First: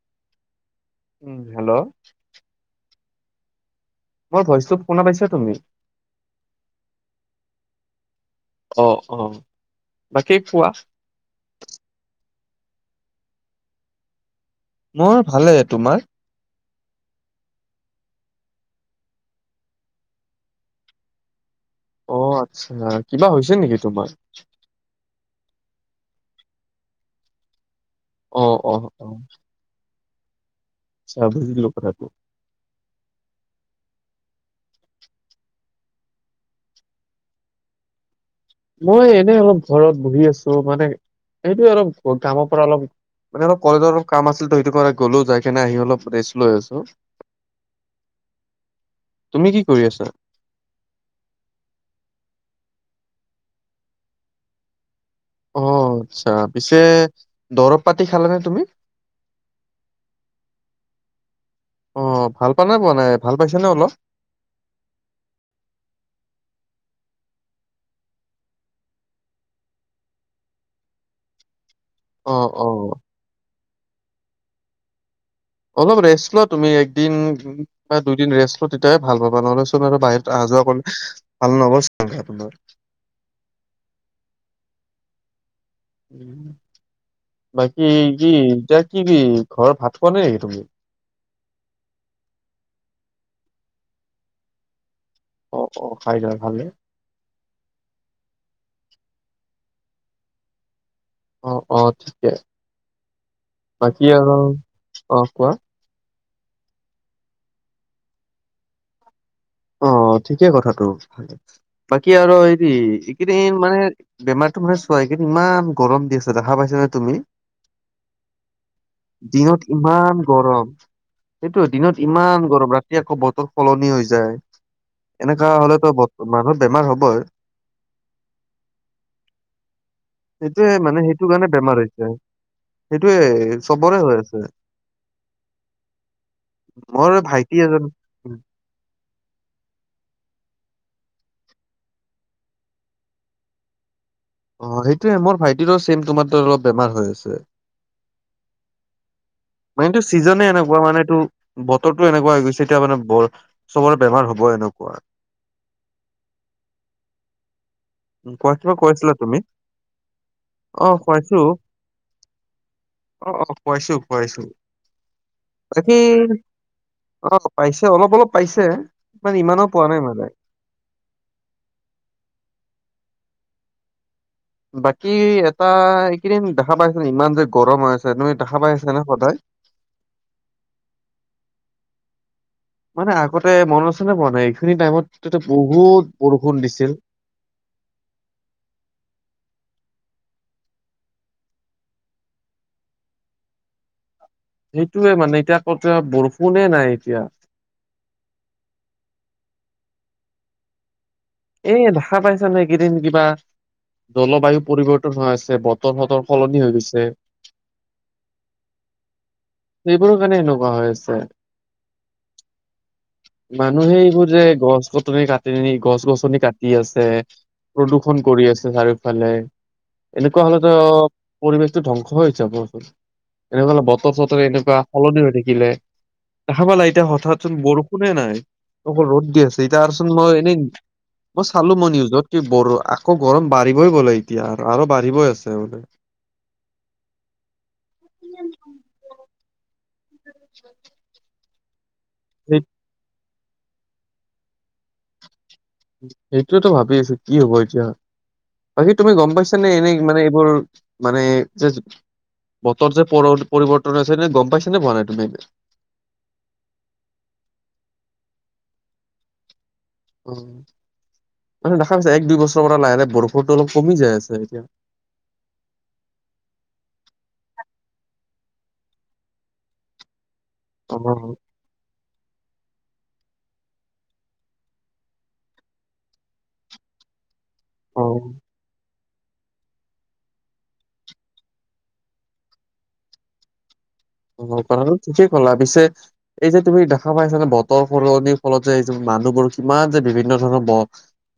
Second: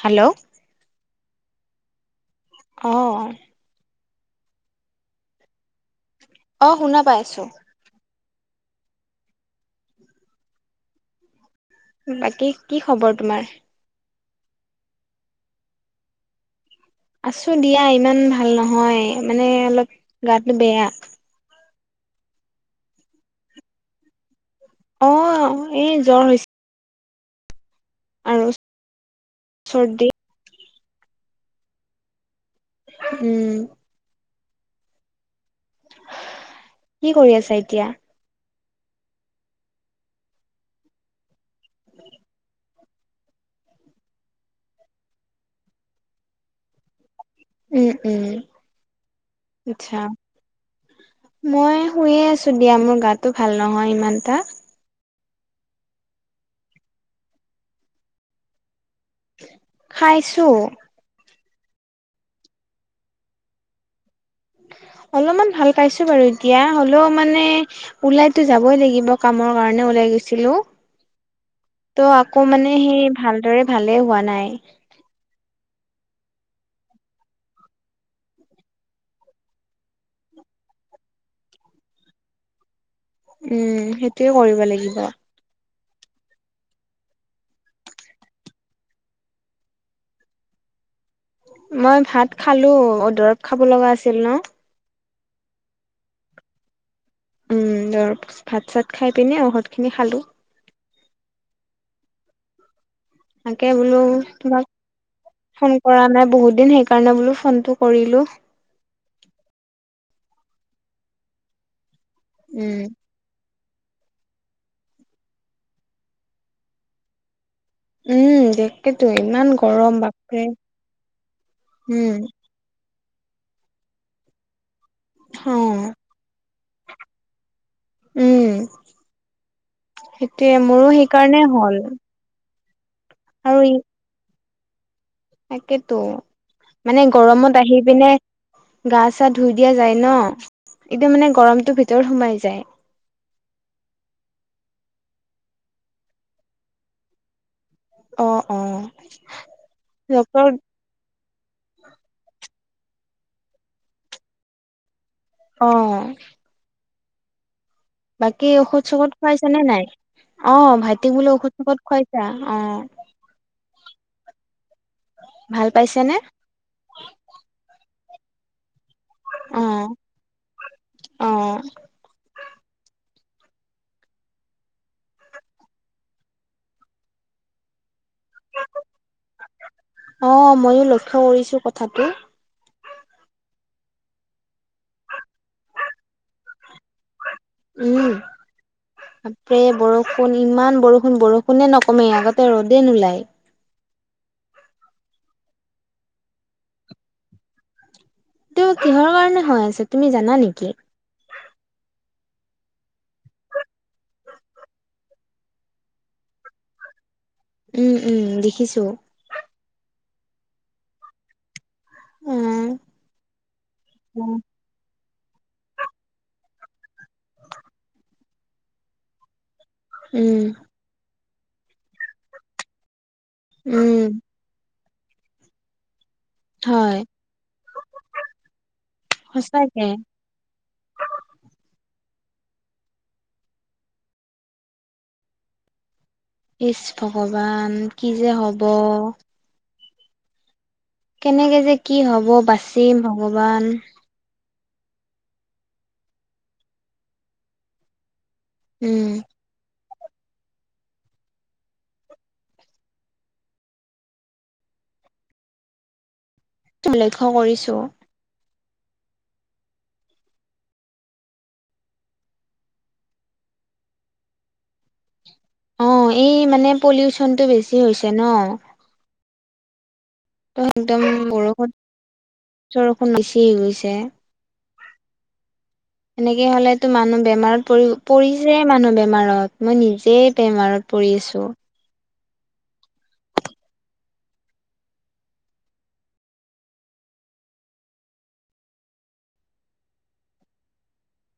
Hello. Um, hello. অ'। মোৰ ভইচটো শুনা পাইছা তুমি? অ, শুনা পাই আছোঁ। অ, অ বাকী কোৱা। বাকী কি খবৰ তোমাৰ? মই ভালে, তোমাৰ? আছোঁ দিয়া ইমান ভাল নহয়, মানে অলপ গাটো বেয়া। অ, আচ্ছা, কিবা হৈছে নেকি তোমাৰ? অ'এ জ্বৰ হৈছে। অ, আৰু অ, অ। চৰ্দি। [unintelligible] উম। কি কৰি আছা এতিয়া? মই এনেই অলপ ঘৰত বহি আছোঁ মানে সেটোৱে অলপ গামৰ পৰা অলপ মানে অলপ কলেজৰ অলপ কাম আছিল, তো সেইটোকাৰণে গ'লো যাই কেনে আহি অলপ ৰেষ্ট লৈ আছোঁ। উম, উম, তুমি কি কৰি আচ্ছা। আছা? মই শুয়ে আছোঁ দিয়া, মোৰ গাটো ভাল নহয় ইমানটা। অ'আচ্ছা, পিছে দৰৱ পাতি খালা নে তুমি? খাইছো। অ'ভাল পা নাই পোৱা নাই ভাল পাইছা নে অলপ? [inaudible] অলপমান ভাল পাইছো বাৰু এতিয়া হলেও মানে ওলাইতো যাবই লাগিব কামৰ কাৰণে ওল ওলাই গৈছিলো। ত' আকৌ অ', মানে অ'। সেই ভালদৰে ভালেই হোৱা নাই। অলপ ৰেষ্ট লোৱা তুমি একদিন বা দুইদিন ৰেষ্ট লোৱা তেতিয়াহে ভাল পাবা, নহ'লে চোন আৰু বাহিৰত আহা যোৱা কৰিলে ভাল নহব চোন গা তোমাৰ উম সেইটোৱে কৰিব লাগিব। উম। বাকী কি এতিয়া কিবি ঘৰৰ ভাত খোৱা নাই নেকি তুমি। মই ভাত খালো অ দৰৱ খাব লগা আছিল ন। অ অ খাইছা ভালে। উম দৰব ভাত চাত খাই পিনে ঔষধ খিনি খালো। অ অ ঠিকে। তাকে বোলো বাকী আৰু তোমাক অ' কোৱা ফোন কৰা নাই বহুত দিন সেইকাৰণে বোলো ফোনটো কৰিলো। অ ঠিকে কথাটো ভালে বাকী আৰু হেৰি উম এইকেইদিন মানে বেমাৰটো মানে চোৱা এইকেইদিন ইমান গৰম দি আছে দেখা পাইছা নে তুমি। উম তাকেতো ইমান দিনত গৰম ইমান বাপৰে গৰম। সেইটো দিনত উম ইমান গৰম ৰাতি আকৌ বতৰ সলনি হৈ যায়। এনেকা অ হলেতো বত মানুহৰ বেমাৰ হবই উম সেইটোয়ে মোৰো সেইকাৰণে হ'ল। সেইটোৱে আৰু ই চবৰে হৈ আছে। তাকেতো। মানে মোৰ ভাইটি গৰমত আহি এজন পিনে উম, গা চা ধুই দিয়া যায় ন। এতিয়া মানে গৰমটো ভিতৰত সোমাই যায়। অ সেইটোৱে, মোৰ ভাইটিৰো চেম তোমাৰ দৰে অলপ বেমাৰ হৈ আছে। অ', অ', মানে এইটো ডক্তৰ ছিজনে এনেকুৱা মানেটো। বতৰটো এনেকুৱা হৈ গৈছে এতিয়া মানে বৰ চবৰে বেমাৰ হব এনেকুৱা। অ। উম, বাকী কোৱা কিবা ঔষধ চৌষধ কৈছিলা তুমি? খুৱাইছা নে নাই। অ' ভাইটিক বোলে ঔষধ চৌসুধ খুৱাইছা অ। খোৱাইছো খোৱাইছো ভাল বাকী পাইছেনে অ পাইছে। অলপ অলপ পাইছে মানে অ ইমানো পোৱা নাই মানে। অ। বাকী এটা এইকেইদিন দেখা পাইছু নেকি ইমান যে গৰম হৈ আছে। তুমি দেখা পাই আছা নে সদায়? অ' ময়ো লক্ষ্য কৰিছো কথাটো। মানে আগতে মনত আছেনে পোৱা নাই এইখিনি টাইমত বহুত বৰষুণ দিছিল। উম। তাকে বৰষুণ ইমান বৰষুণ, বৰষুণে নকমে আগতে ৰ'দে নোলায়। [inaudible] সেইটোয়ে মানে এতিয়া কতোয়ে বৰষুণে নাই এতিয়া। এইটো কিহৰ কাৰনে হৈ আছে, তুমি জানা নেকি? এ দেখা পাইছা নে এইকেইদিন কিবা জলবায়ু পৰিৱৰ্তন হৈ আছে, বতৰ চতৰ সলনি হৈ গৈছে। উম উম দেখিছো। এইবোৰৰ কাৰণে এনেকুৱা হৈ আছে। উম মানুহে এইবোৰ উম যে গছ গছনি কাটি নি গছ গছ গছনি কাটি আছে, প্ৰদূষন কৰি আছে চাৰিওফালে এনেকুৱা হলেত পৰিৱেশটো ধ্বংস হৈ যাব দোছ এনেকুৱালে বতৰ উম চতৰে এনেকুৱা সলনি হৈ থাকিলে। দেখা পালা হয় এতিয়া হঠাৎ চোন বৰষুণে নাই, অকল ৰ'দ দি আছে এতিয়া সঁচাকে আৰুচোন মই এনেই মই চালো মই নিউজত কি বো আকৌ গৰম বাঢ়িবই গ'লে এতিয়া আৰু আৰু বাঢ়িবই আছে বোলে। ইচ ভগৱান কি যে হব। কেনেকে যে কি হ'ব সেই বাচিম ভগৱান। সেইটোৱেটো ভাবি আছো কি হব এতিয়া, বাকী উম তুমি গম পাইছ নে এনে? মানে এইবোৰ মানে যে বতৰ যে পৰ পৰিৱৰ্তন হৈছে গম পাইছনে পোৱা নাই তুমি? লক্ষ্য কৰিছো। অ মান দেখা পাইছ এক দুই বছৰৰ পৰা লাহে লাহে বৰষুণটো অলপ কমি যাই আছে এতিয়া। অ এই মানে পলিউচনটো বেছি হৈছে ন। ত অ একদম বৰষুণ চৰষুণ বেছি হৈ গৈছে। এনেকে হলেতো মানুহ বেমাৰত পৰি অ পৰিছে মানুহ বেমাৰ বেমাৰত, মই নিজেই বেমাৰত পৰি আছো। অ কথাটো ঠিকেই কলা পিছে এই যে তুমি দেখা পাইছানে বতৰ সলনিৰ ফলত যে এইযে মানুহবোৰ কিমান যে বিভিন্ন ধৰণৰ ব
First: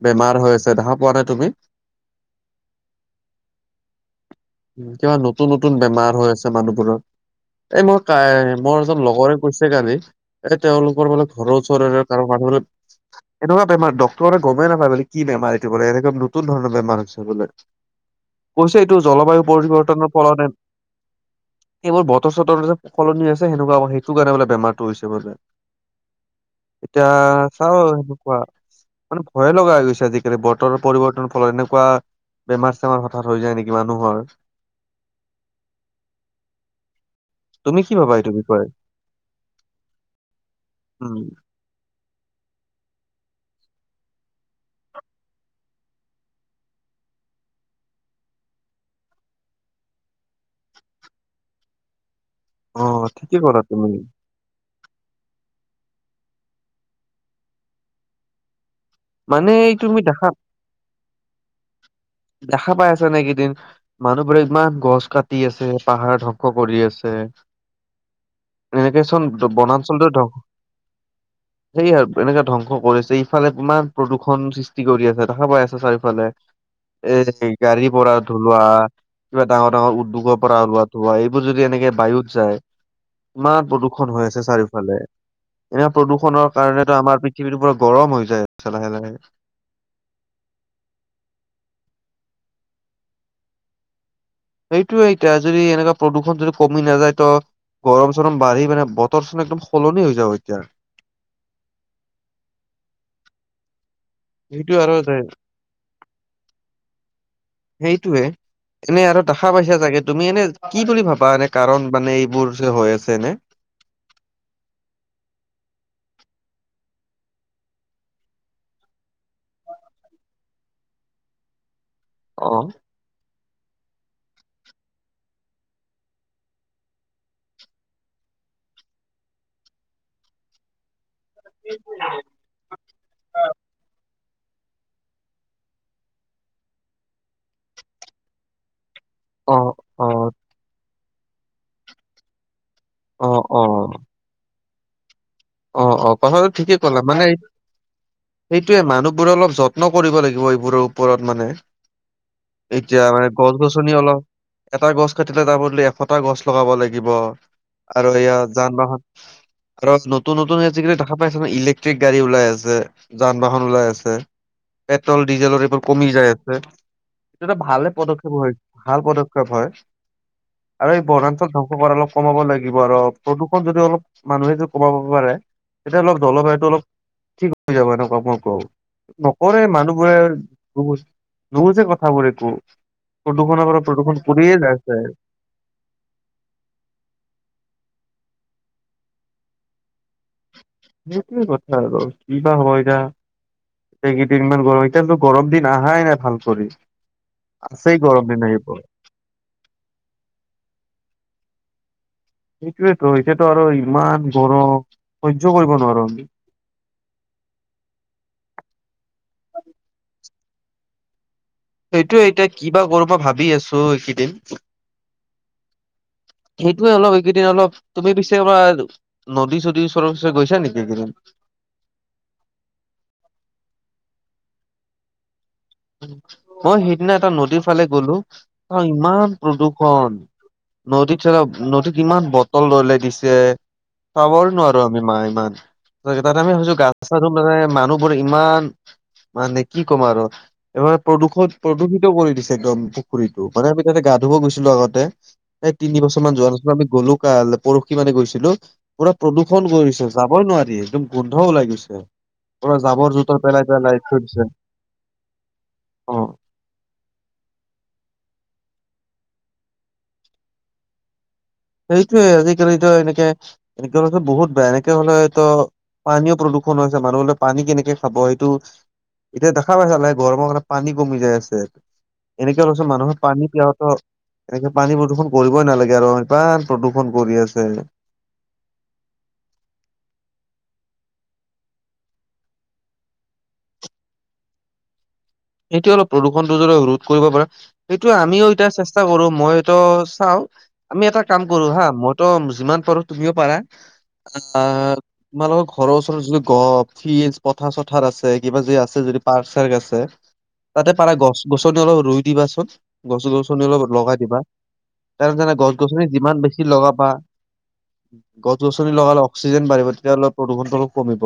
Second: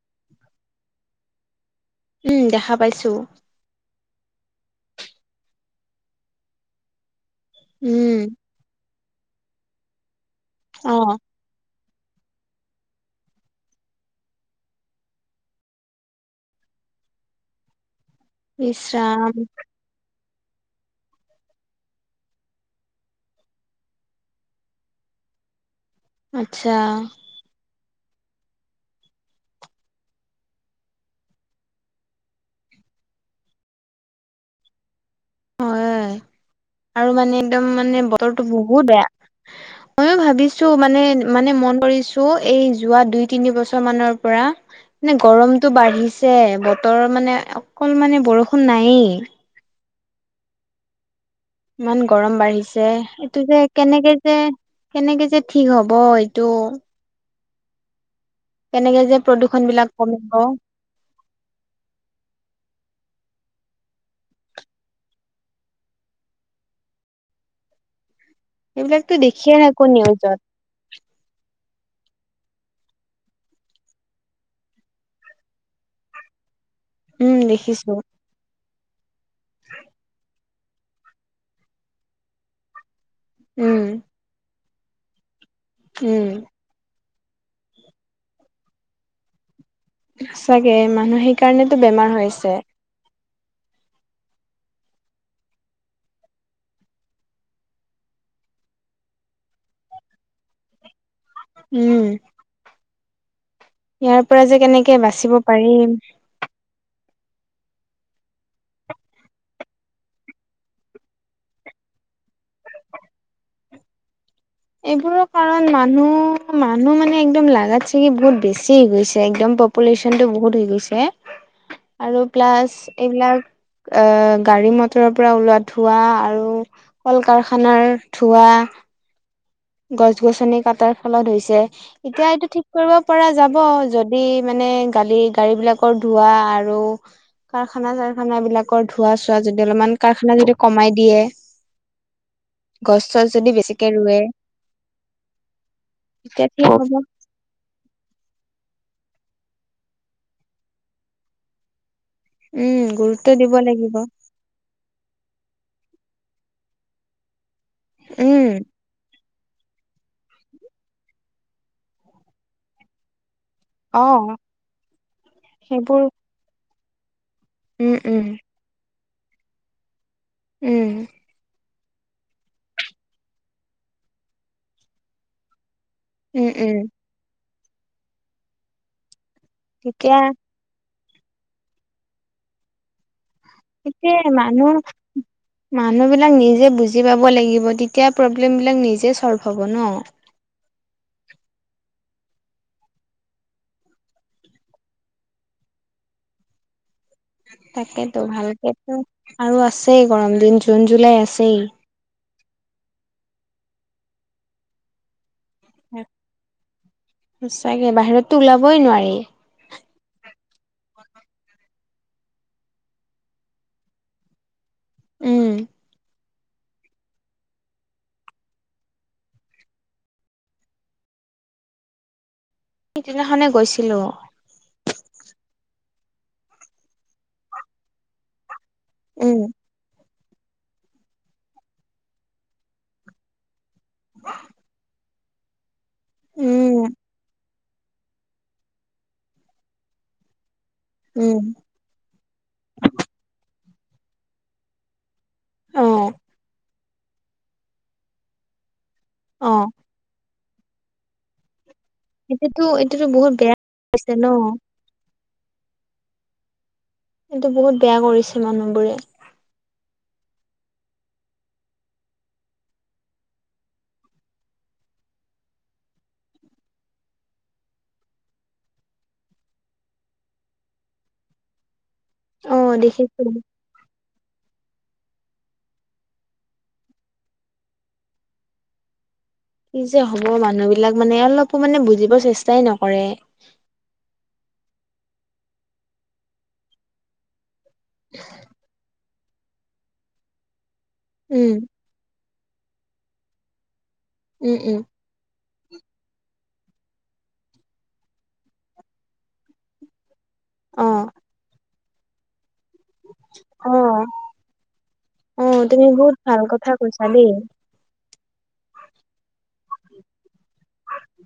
বেমাৰ হৈ আছে দেখা পোৱা নাই তুমি? উম দেখা পাইছো। কিবা নতুন নতুন বেমাৰ হৈ আছে মানুহবোৰৰ, এই মোৰ উম কাই লগৰে কৈছে কালি, অ তেওঁলোকৰ মানে ঘৰৰ ওচৰৰে মানুহৰো, এনেকুৱা বেমাৰ ডক্তৰৰে গমেই নাপায় মানে কি বেমাৰ এইটো বোলে, এনেকা নতুন ধৰণৰ বেমাৰ চাবলে। ইছ ৰাম। পৰিবৰ্তনো কৰা নাই। এইবোৰ বতৰ চতৰ যে সলনি হৈছে, সেনেকুৱা সেইটো কাৰণে বোলে বেমাৰটো হৈছে বোলে। আচ্ছা এতিয়া চাওঁ আৰু সেনেকুৱা। মানে ভয়ে লগা হৈ গৈছে আজিকালি, বতৰৰ পৰিৱৰ্তনৰ ফলত এনেকুৱা বেমাৰ-চেমাৰ হঠাৎ হৈ যায় নেকি মানুহৰ। হয় আৰু মানে একদম তুমি কি মানে ভাবা এইটো বতৰটো বিষয়ে? বহুত বেয়া। ময়ো ভাবিছো মানে, উম মানে মন কৰিছো। এই যোৱা দুই তিনি বছৰ মানৰ পৰা, মানে গৰমটো বাঢ়িছে, বতৰ মানে অকন মানে বৰষুণ নায়েই। ইমান গৰম বাঢ়িছে, অ ঠিকে এইটো ক'লা যে তুমি কেনেকে যে কেনেকে যে ঠিক হব এইটো। কেনেকে যে মানে প্ৰদূৰ্ষন বিলাক তুমি দেখা কমিব। দেখা পাই আছে নে এইকেইদিন, মানুহবোৰে ইমান গছ কাটি আছে, পাহাৰ ধ্বংস কৰি আছে। [unintelligible] এনেকে এইবিলাকতো চোন দেখিয়ে থাকো বনাঞ্চলটো ধ্বংস নিউজত। সেইয়া এনেকে ধ্বংস কৰিছে ইফালে কিমান প্ৰদূৰষণ সৃষ্টি কৰি আছে, দেখা পাই আছা চাৰিওফালে। উম এ দেখিছো গাড়ীৰ পৰা ধোৱা। কিবা ডাঙৰ ডাঙৰ উদ্যোগৰ পৰা ওলোৱা ধোৱা এইবোৰ যদি এনেকে বায়ুত যায়। ইমান উম প্ৰদূষন হৈ আছে চাৰিওফালে, এনে উম প্ৰদূষণৰ কাৰণেতো আমাৰ পৃ পৃথিৱী পুৰা গৰম হৈ যায় আছে লাহে লাহে। চাগে মানুহ সেই কাৰণেতো বেমাৰ হৈছে। সেইটোয়ে এতিয়া যদি এনেকুৱা প্ৰদূষণ যদি কমি নাযায় তো গৰম চৰম বাঢ়ি মানে বতৰ চোন একদম সলনি হৈ যাব এতিয়া। উম। ইয়াৰ পৰা যে সেইটো কেনেকে আৰু বাচিব পাৰিম। সেইটোৱে। এনে আৰু দেখা পাইছা চাগে তুমি এনে কি বুলি ভাবা এনে কাৰণ মানে এইবোৰ যে হৈ আছে এনে? [inaudible] এইবোৰৰ কাৰণ মানুহ, মানুহ মানে একদম লাগাত চাগি বহুত বেছি গৈছে একদম। পপুলেচন টো বহুত হৈ গৈছে আৰু অ প্লাছ এইবিলাক। আ' গাড়ী মটৰৰ পৰা ওলোৱা ধোঁৱা আৰু কল কাৰখানাৰ ধোঁৱা। [inaudible] গছ গছনি কাটাৰ ফলত হৈছে, এতিয়া এইটো ঠিক কৰিব পৰা যাব য যদি মানে গালি গাড়ী বিলাকৰ ধোঁৱা আৰু কাৰখানা চাৰখানা বিলাকৰ। ধোঁৱা চোৱা অ যদি অলপমান অ কাৰখানা যদি কমাই দিয়ে। গছ-চছ অ যদি অ বেছিকে ৰুৱে। অ', অ', তেতিয়া কথাটো ঠিক ঠিকেই হ'ব কলা মানে। এই এইটোয়ে মানুহবোৰ অলপ যত্ন কৰিব লাগিব এইবোৰৰ ওপৰত মানে। উম এতিয়া গুৰুত্ব মানে দিব গছ গছনি লাগিব অলপ এটা গছ। কাটিলে তাৰ বদলি এশটা গছ লগাব লাগিব আৰু সেয়া উম যান- বাহন। আৰু নতুন, নতুন আজিকালি দেখা পাইছে ইলেক্ট্ৰিক গাড়ী ওলাই আছে। যান- বাহন ওলাই অ আছে পেট্ৰল, ডিজেলৰ এইবোৰ সেইবোৰ কমি যায় আছে। এইটো এটা ভালে উম উম পদক্ষেপ হয়। ভাল পদক্ষেপ হয় উম আৰু এই বনাঞ্চল ধ অলপ কমাব লাগিব আৰু প্ৰদূষণ যদি অলপ মানুহে যদি কমাব পাৰে। তেতিয়া অলপ উম জলবায়ুটো উম অলপ ঠিক হৈ যাব এনেকুৱা মই কওঁ। নকৰে তেতিয়া মানুহবোৰে নুবুজ নুবুজে কথাবোৰ একো। প্ৰদূষণৰ পৰা প্ৰদূষণ এতিয়াই কৰিয়ে যাই মানুহ আছে মানুহ বিলাক নিজে বুজি পাব লাগিব তেতিয়া পব পব্লমবিলাক নিজে ছল্ভ হ'ব ন। সেইটোৱে কথা আৰু কি বা হ'ব এতিয়া। এই কেইদিনমান গৰম এতিয়াটো গৰম দিন অহাই নাই ভাল কৰি। আছেই গৰম তাকেতো দিন আহিব ভালকেতো আৰু আছেই গৰম দিন জুন, জুলাই আছেই। সেইটোৱেইটো এতিয়াটো আৰু ইমান গৰম। সহ্য কৰিব নোৱাৰো আমি সঁচাকে বাহিৰতো ওলাবই নোৱাৰি। সেইটোয়ে এতিয়া কিবা কৰিব ভাবি আছো এইকেইদিন। উম [unintelligible] সেইটোৱে অলপ এইকেইদিন অলপ তুমি পিছে এবাৰ নদী চদীৰ ওচৰে ওচৰে গৈছা নেকি এইকেইদিন। সেই দিনা খনেই গৈছিলোঁ। মই সেইদিনা এটা নদীৰ ফালে গলো তাত ইমান উম প্ৰদূষণ। নদীত তলত নদীত ইমান বটল দলয়াই দিছে। খাবৰ নোৱাৰো আমি মা ইমান। তাতে আমি ভাবছো গা উম চা ধূম মানে মানুহবোৰ ইমান মানে কি ক'ম আৰু। এইবাৰ উম প্ৰদূষণ প্ৰদূষিত কৰি দিছে একদম পুখুৰীটো। মানে আমি তাতে গা ধুব গৈছিলো আগতে এই অ তিনি বছৰ মান যোৱা নাছিলো আমি গ'লো কাই পৰখি মানে গৈছিলো। পুৰা অ প্ৰদূষণ কৰিছে যাবই নোৱাৰি একদম গোন্ধ ওলাই গৈছে। এইটোতো পৰা এইটোতো জাবৰ বহুত জোথৰ বেয়া পেলাই, পেলাই কৰিছে ন থৈদিছে। [unintelligible] কিন্তু বহুত বেয়া কৰিছে মানুহবোৰে। সেইটোৱে আজিকালিতো এনেকে, এনেকে বহুত বেয়া এনেকে হলেত পানীও প্ৰদূষণ হৈছে মানুহবিলাকে পানী কেনেকে খাব সেইটো এতিয়া দেখা পাইছে গৰমৰ কাৰণে পানী কমি যায় আছে। অ এনেকে হ'লে চোন মানুহৰ দেখিছো। পানী পিয়াহ'ত এনেকে পানী প্ৰদূষণ কৰিবই নালাগে আৰু কিমান প্ৰদূৰ্ষণ কৰি আছে। কি যে হ'ব মানুহবিলাক মানে অলপো মানে বুজিব চেষ্টাই নকৰে। সেইটো অলপ প্ৰদূষণটো যদি ৰোধ কৰিব পাৰে সেইটো আমিও এতিয়া চেস কৰো মইতো চাওঁ আমি এটা কাম উম কৰো হা মই ত যিমান পাৰো তুমিও পাৰা আহ উম উম তোমালোকৰ ঘৰৰ ওচৰত যদি গপ ফিজ পথাৰ চথাৰ আছে কিবা যি আছে যদি পাৰ্ক চাৰ্ক আছে অ তাতে পাৰা গছ গছনি অলপ ৰুই দিবাচোন। গছ গছনি অলপ অ লগাই দিবা, ত জানে অ', গছ তুমি গছনি বহুত যিমান ভাল বেছি কথা কৈছা লগাবা দেই, গছ গছনি লগালে অক্সিজেন বাঢ়িব তেতিয়া অলপ প্ৰদূষণটো অলপ কমিব,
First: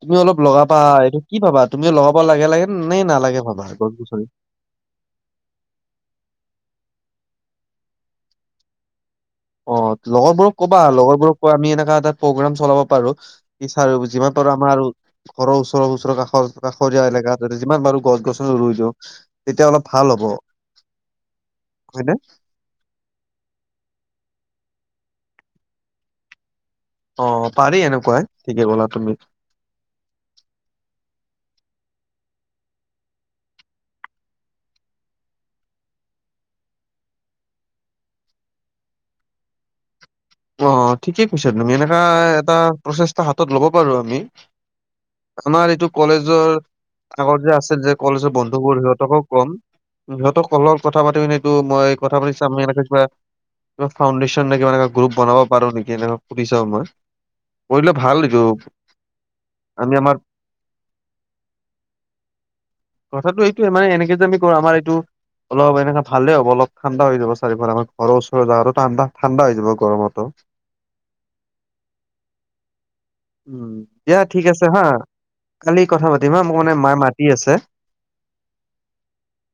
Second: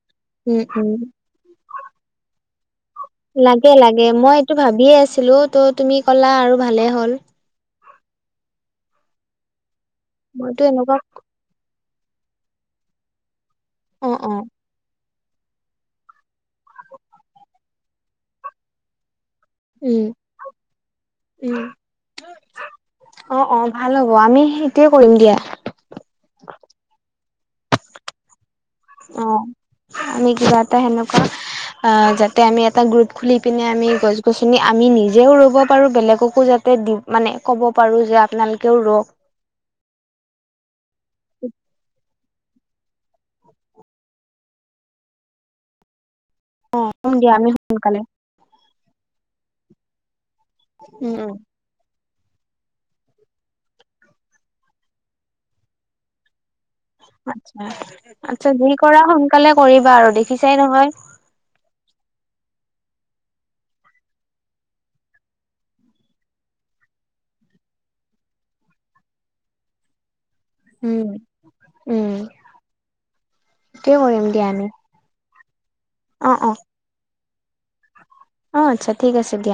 তুমি অলপ উম, লগাবা উম। এইটো কি পাবা তুমি লগাবা লাগে লাগে নে নালাগে ভাবা লাগে গছ লাগে গছনি মই এইটো ভাবিয়ে আছিলো ত' তুমি ক'লা আৰু ভালে হ'ল। অ লগৰবোৰক মইতো কবা এনেকুৱা লগৰবোৰক কোৱা আমি এনেকা এটা প্ৰগ্ৰম চলাব পাৰো। ইছাৰ অ', যিমান অ', পাৰো আমাৰ আৰু ঘৰৰ ওচৰ ওচৰ কা কাষৰ কাষৰীয়া এলেকাত যিমান পাৰো গছ গছনি ৰুই দিওঁ। তেতিয়া অলপ উম, ভাল হ'ব উম। হয়নে? অ', ভাল হ'ব অ আমি সেইটোয়ে কৰিম দিয়া। অ, পাৰি এনেকুৱাই ঠিকে ক'লা তুমি। অ, আমি কিবা এটা সেনেকুৱা অ, যাতে আমি এটা গ্ৰুপ খুলি পিনে আমি গছ গছনি আমি নিজেও ৰুব পাৰো বেলেগকো যাতে দি মানে ক'ব পাৰো যে আপোনালোকেও ৰক অ, ঠিকে কৈছা তুমি এনেকাই এটা প্ৰচেষ্টা হাতত ল'ব পাৰো আমি আমাৰ এইটো কলেজ জৰ কম দিয়া আগৰ আমি যে আছিল যে সোনকালে, কলেজৰ বন্ধুবোৰ সিহঁতকো কম সিহঁতৰ কলত কথা উম, পাতি উম। এইটো মই কথা পাতি চাম এনেকে কিবা কিবা ফাউণ্ডেশ্যন নে কিবা এ গ্ৰুপ বনাব পাৰ নেকি এনেকে আতছা আচ্ছা যি কৰা সোনকালে আমি কৰিবা আৰু আমাৰ দেখিছাই নহয় [inaudible] কথাটো এইটোয়ে মানে এনেকে যে আমি কৰো আমাৰ এইটো অলপ এনেকে ভালে হব অলপ ঠাণ্ডা হৈ যাব চাৰিওফালে আমৰ ঘৰৰ ওচৰ জাগাটো ঠাণ্ডা হৈ যাব গৰমত উম, উম, উম সেইটোৱে দিয়া কৰিম ঠিক আমি। আছে হা কালি কথা অ', পাতিম হা অ', মোৰ মানে মাৰ মাটতি আছে। অ', আচ্ছা ঠিক আছে দিয়া।